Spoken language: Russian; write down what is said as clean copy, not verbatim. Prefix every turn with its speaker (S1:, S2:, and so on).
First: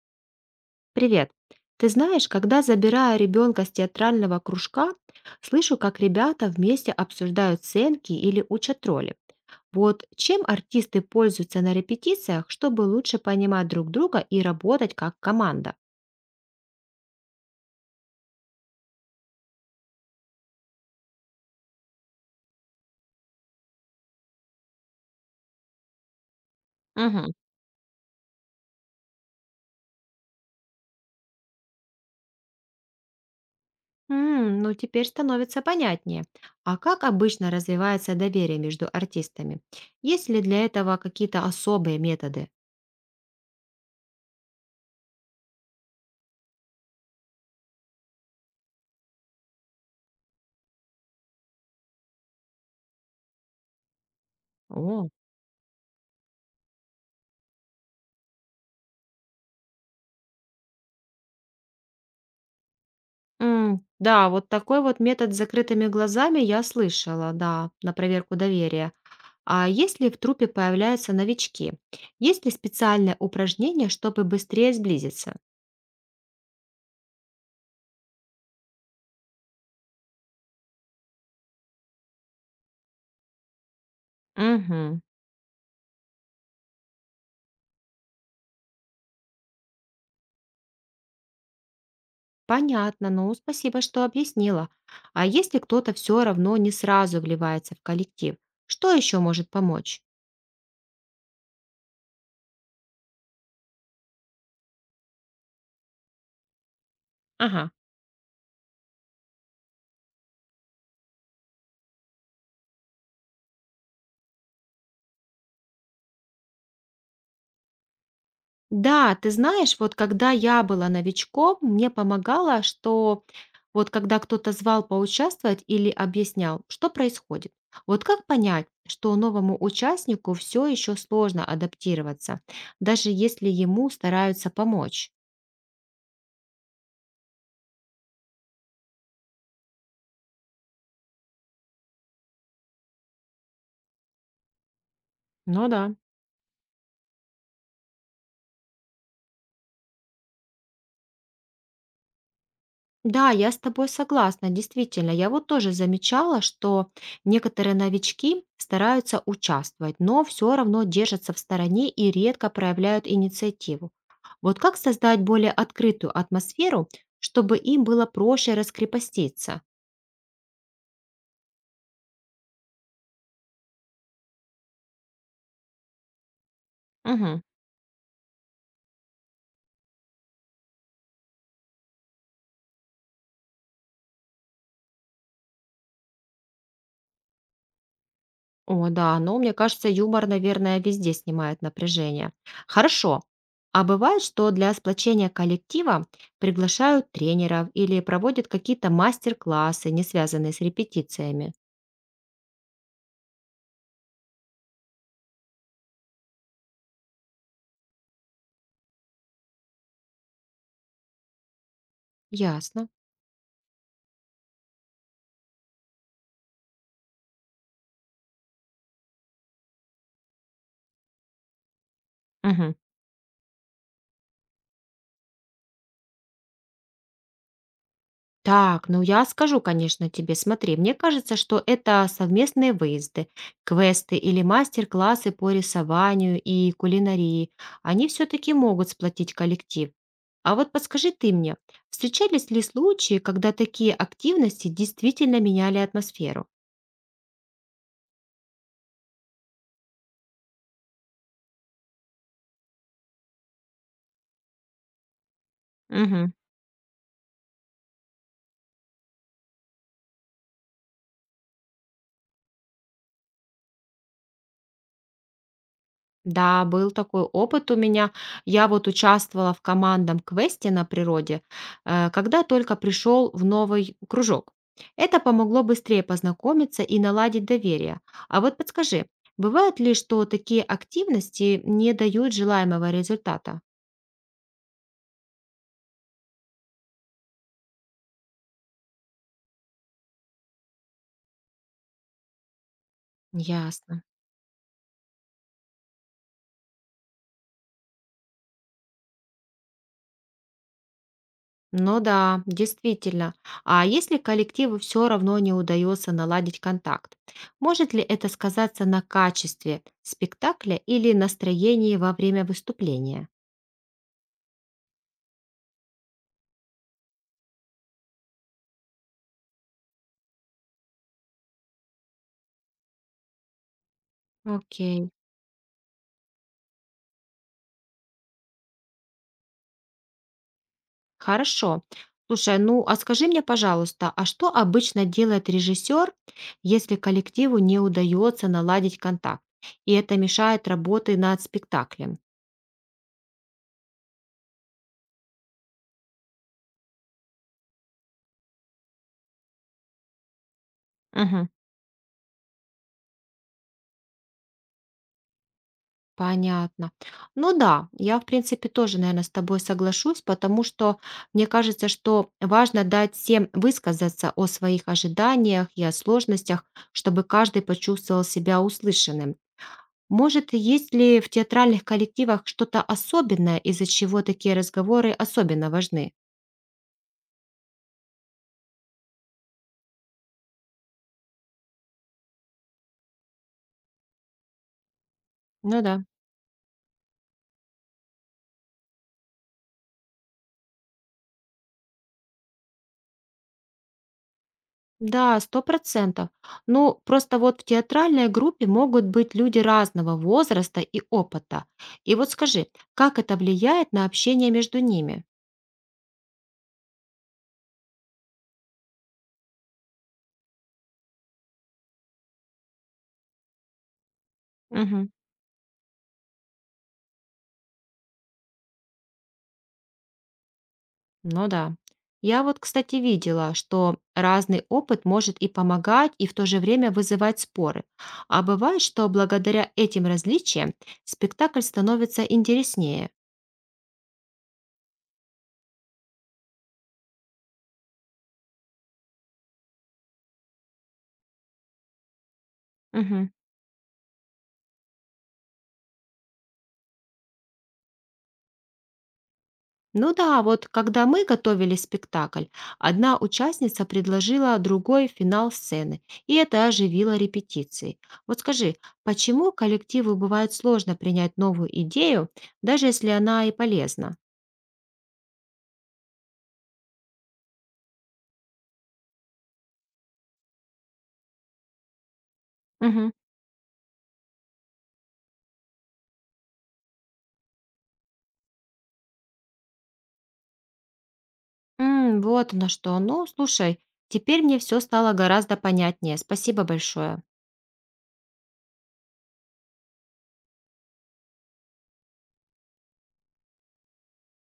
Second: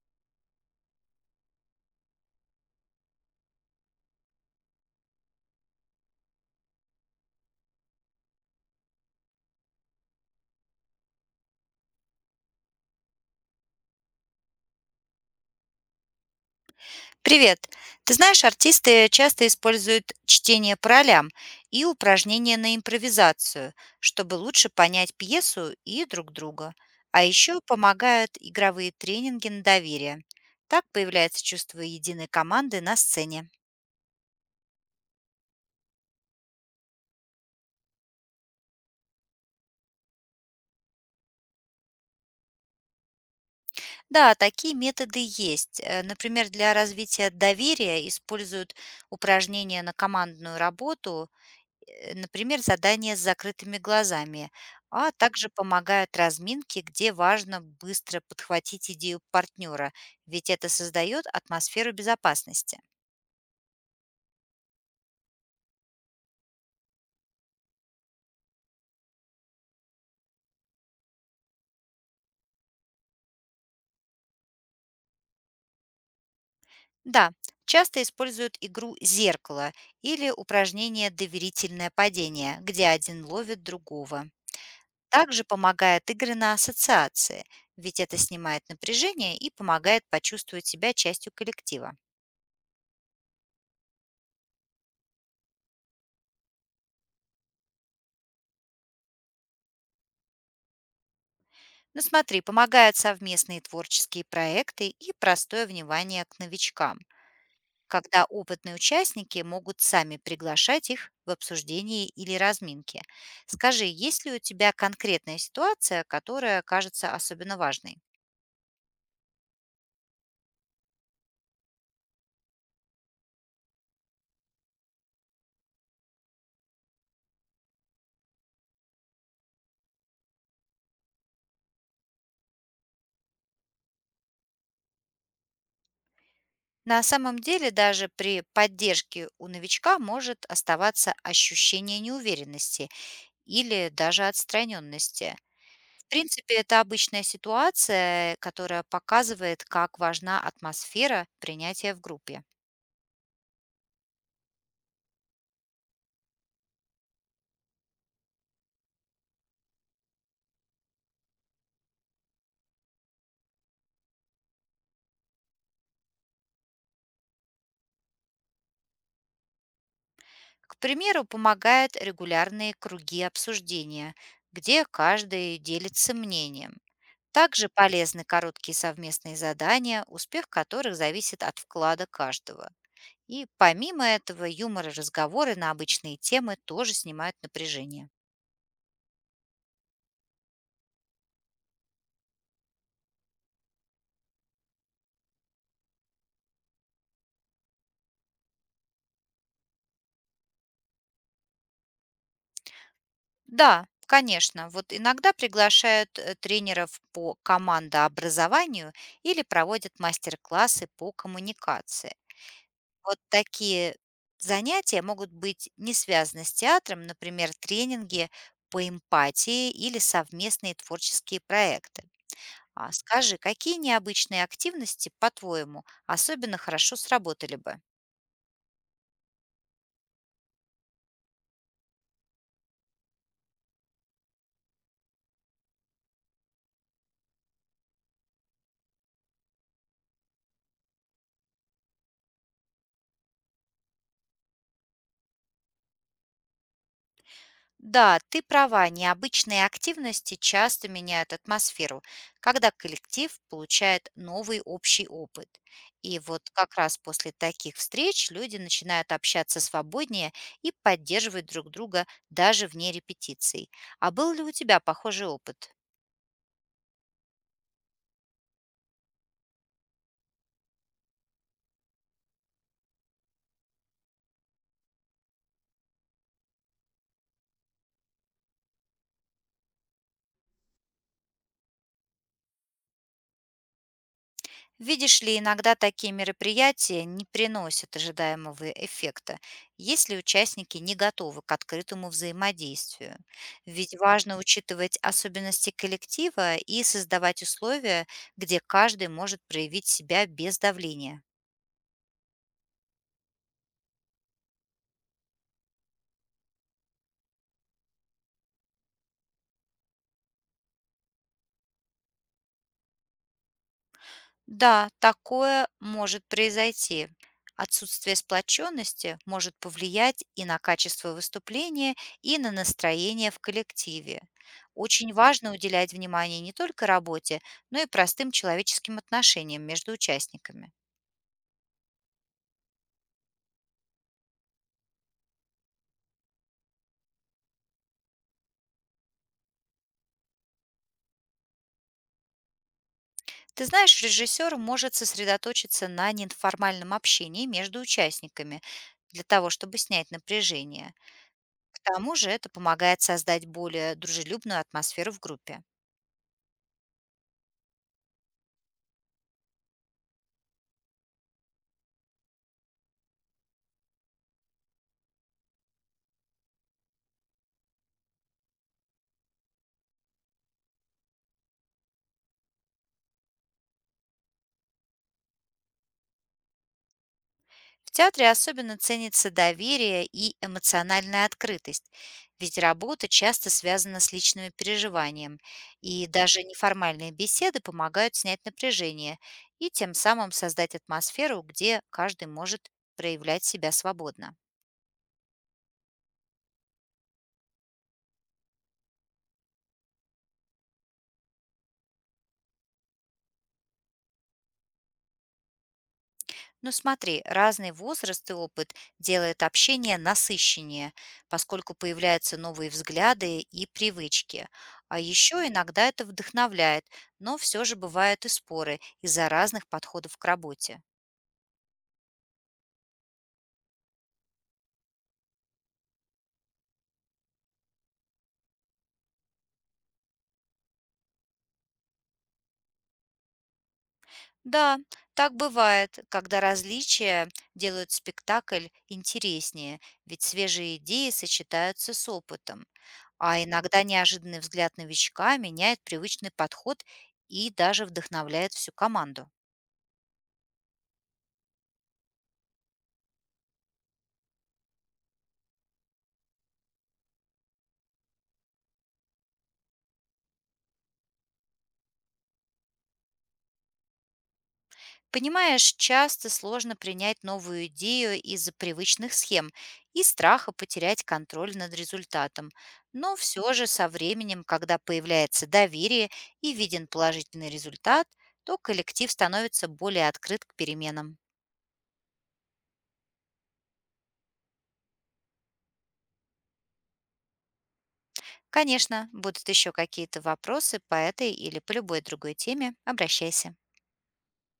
S1: Привет. Ты знаешь, когда забираю ребенка с театрального кружка, слышу, как ребята вместе обсуждают сценки или учат роли. Вот чем артисты пользуются на репетициях, чтобы лучше понимать друг друга и работать как команда?
S2: Привет! Ты знаешь, артисты часто используют чтение по ролям и упражнения на импровизацию, чтобы лучше понять пьесу и друг друга. А
S1: Мгм.
S2: еще помогают игровые тренинги на доверие. Так появляется чувство единой команды на сцене.
S1: Ну, теперь становится понятнее. А как обычно развивается доверие между артистами? Есть ли для этого какие-то особые методы?
S2: Да, такие методы есть. Например, для развития доверия используют упражнения на командную работу, например, задания с закрытыми глазами,
S1: О,
S2: а также помогают разминки, где важно быстро подхватить идею партнера, ведь это создает атмосферу безопасности.
S1: Да, вот такой вот метод с закрытыми глазами я слышала, да, на проверку доверия. А если в трупе появляются новички? Есть ли специальное упражнение, чтобы быстрее сблизиться?
S2: Да, часто используют игру «Зеркало» или упражнение «Доверительное падение», где один ловит другого.
S1: Угу,
S2: Также помогают игры на ассоциации, ведь это снимает напряжение и помогает почувствовать себя частью коллектива.
S1: понятно, ну спасибо, что объяснила. А если кто-то все равно не сразу вливается в коллектив, что еще может помочь?
S2: Ну смотри, помогают совместные творческие проекты и простое внимание к новичкам,
S1: Ага.
S2: когда опытные участники могут сами приглашать их в обсуждение или разминки. Скажи, есть ли у тебя конкретная ситуация, которая кажется особенно важной?
S1: Да, ты знаешь, вот когда я была новичком, мне помогало, что вот когда кто-то звал поучаствовать или объяснял, что происходит. Вот как понять, что новому участнику все еще сложно адаптироваться, даже если ему стараются помочь?
S2: На самом деле, даже при поддержке у новичка может оставаться ощущение неуверенности или даже отстраненности.
S1: Ну да.
S2: В принципе, это обычная ситуация, которая показывает, как важна атмосфера принятия в группе.
S1: Да, я с тобой согласна, действительно. Я вот тоже замечала, что некоторые новички стараются участвовать, но все равно держатся в стороне и редко проявляют инициативу. Вот как создать более открытую атмосферу, чтобы им было проще раскрепоститься?
S2: К примеру, помогают регулярные круги обсуждения, где каждый делится мнением.
S1: Мгм.
S2: Также полезны короткие совместные задания, успех которых зависит от вклада каждого. И помимо этого, юмор и разговоры на обычные темы тоже снимают напряжение.
S1: О да, но мне кажется, юмор, наверное, везде снимает напряжение. Хорошо. А бывает, что для сплочения коллектива приглашают тренеров или проводят какие-то мастер-классы, не связанные с репетициями?
S2: Да, конечно. Вот иногда приглашают тренеров по командообразованию или проводят мастер-классы по коммуникации.
S1: Ясно.
S2: Вот такие занятия могут быть не связаны с театром, например, тренинги по эмпатии или совместные творческие проекты.
S1: Мгм.
S2: А скажи, какие необычные активности, по-твоему, особенно хорошо сработали бы?
S1: Так, ну я скажу, конечно, тебе. Смотри, мне кажется, что это совместные выезды, квесты или мастер-классы по рисованию и кулинарии. Они все-таки могут сплотить коллектив. А вот подскажи ты мне, встречались ли случаи, когда такие активности действительно меняли атмосферу?
S2: Да, ты права, необычные активности часто меняют атмосферу, когда коллектив получает новый общий опыт. И вот как раз после таких встреч люди начинают общаться свободнее и поддерживать друг друга даже вне репетиций. А был ли у тебя похожий опыт?
S1: Да, был такой опыт у меня. Я вот участвовала в командном квесте на природе, когда только пришел в новый кружок. Это помогло быстрее познакомиться и наладить доверие. А вот подскажи, бывает ли, что такие активности не дают желаемого результата?
S2: Видишь ли, иногда такие мероприятия не приносят ожидаемого эффекта, если участники не готовы к открытому взаимодействию. Ведь
S1: Ясно.
S2: важно учитывать особенности коллектива и создавать условия, где каждый может проявить себя без давления.
S1: Ну да, действительно. А если коллективу все равно не удается наладить контакт, может ли это сказаться на качестве спектакля или настроении во время выступления?
S2: Да, такое может произойти. Отсутствие сплоченности может повлиять и на качество выступления, и на настроение в коллективе.
S1: Окей,
S2: Очень важно уделять внимание не только работе, но и простым человеческим отношениям между участниками.
S1: хорошо. Слушай, ну а скажи мне, пожалуйста, а что обычно делает режиссер, если коллективу не удается наладить контакт, и это мешает работе над спектаклем?
S2: Ты знаешь, режиссер может сосредоточиться на неформальном общении между участниками для того, чтобы снять напряжение.
S1: Мгм.
S2: К тому же это помогает создать более дружелюбную атмосферу в группе.
S1: Понятно. Ну да, я, в принципе, тоже, наверное, с тобой соглашусь, потому что мне кажется, что важно дать всем высказаться о своих ожиданиях и о сложностях, чтобы каждый почувствовал себя услышанным. Может, есть ли в театральных коллективах что-то особенное, из-за чего такие разговоры особенно важны?
S2: В театре особенно ценится доверие и эмоциональная открытость, ведь работа часто связана с личными переживанием,
S1: Ну да.
S2: и даже неформальные беседы помогают снять напряжение и тем самым создать атмосферу, где каждый может проявлять себя свободно.
S1: Да, сто процентов. Ну, просто вот в театральной группе могут быть люди разного возраста и опыта. И вот скажи, как это влияет на общение между ними?
S2: Но смотри, разный возраст и опыт делает общение насыщеннее, поскольку появляются новые взгляды и привычки. А
S1: Мгм.
S2: еще иногда это вдохновляет, но все же бывают и споры из-за разных подходов к работе.
S1: Ну да. Я вот, кстати, видела, что разный опыт может и помогать, и в то же время вызывать споры. А бывает, что благодаря этим различиям спектакль становится интереснее.
S2: Да, так бывает, когда различия делают спектакль интереснее, ведь свежие идеи сочетаются с опытом.
S1: Мгм.
S2: А иногда неожиданный взгляд новичка меняет привычный подход и даже вдохновляет всю команду.
S1: Ну да, вот когда мы готовили спектакль, одна участница предложила другой финал сцены, и это оживило репетиции. Вот скажи, почему коллективу бывает сложно принять новую идею, даже если она и полезна?
S2: Понимаешь, часто сложно принять новую идею из-за привычных схем и страха потерять контроль над результатом.
S1: Мгм.
S2: Но все же со временем, когда появляется доверие и виден положительный результат, то коллектив становится более открыт к переменам.
S1: Вот на что. Ну, слушай, теперь мне все стало гораздо понятнее. Спасибо большое.
S2: Конечно, будут еще какие-то вопросы по этой или по любой другой теме, обращайся.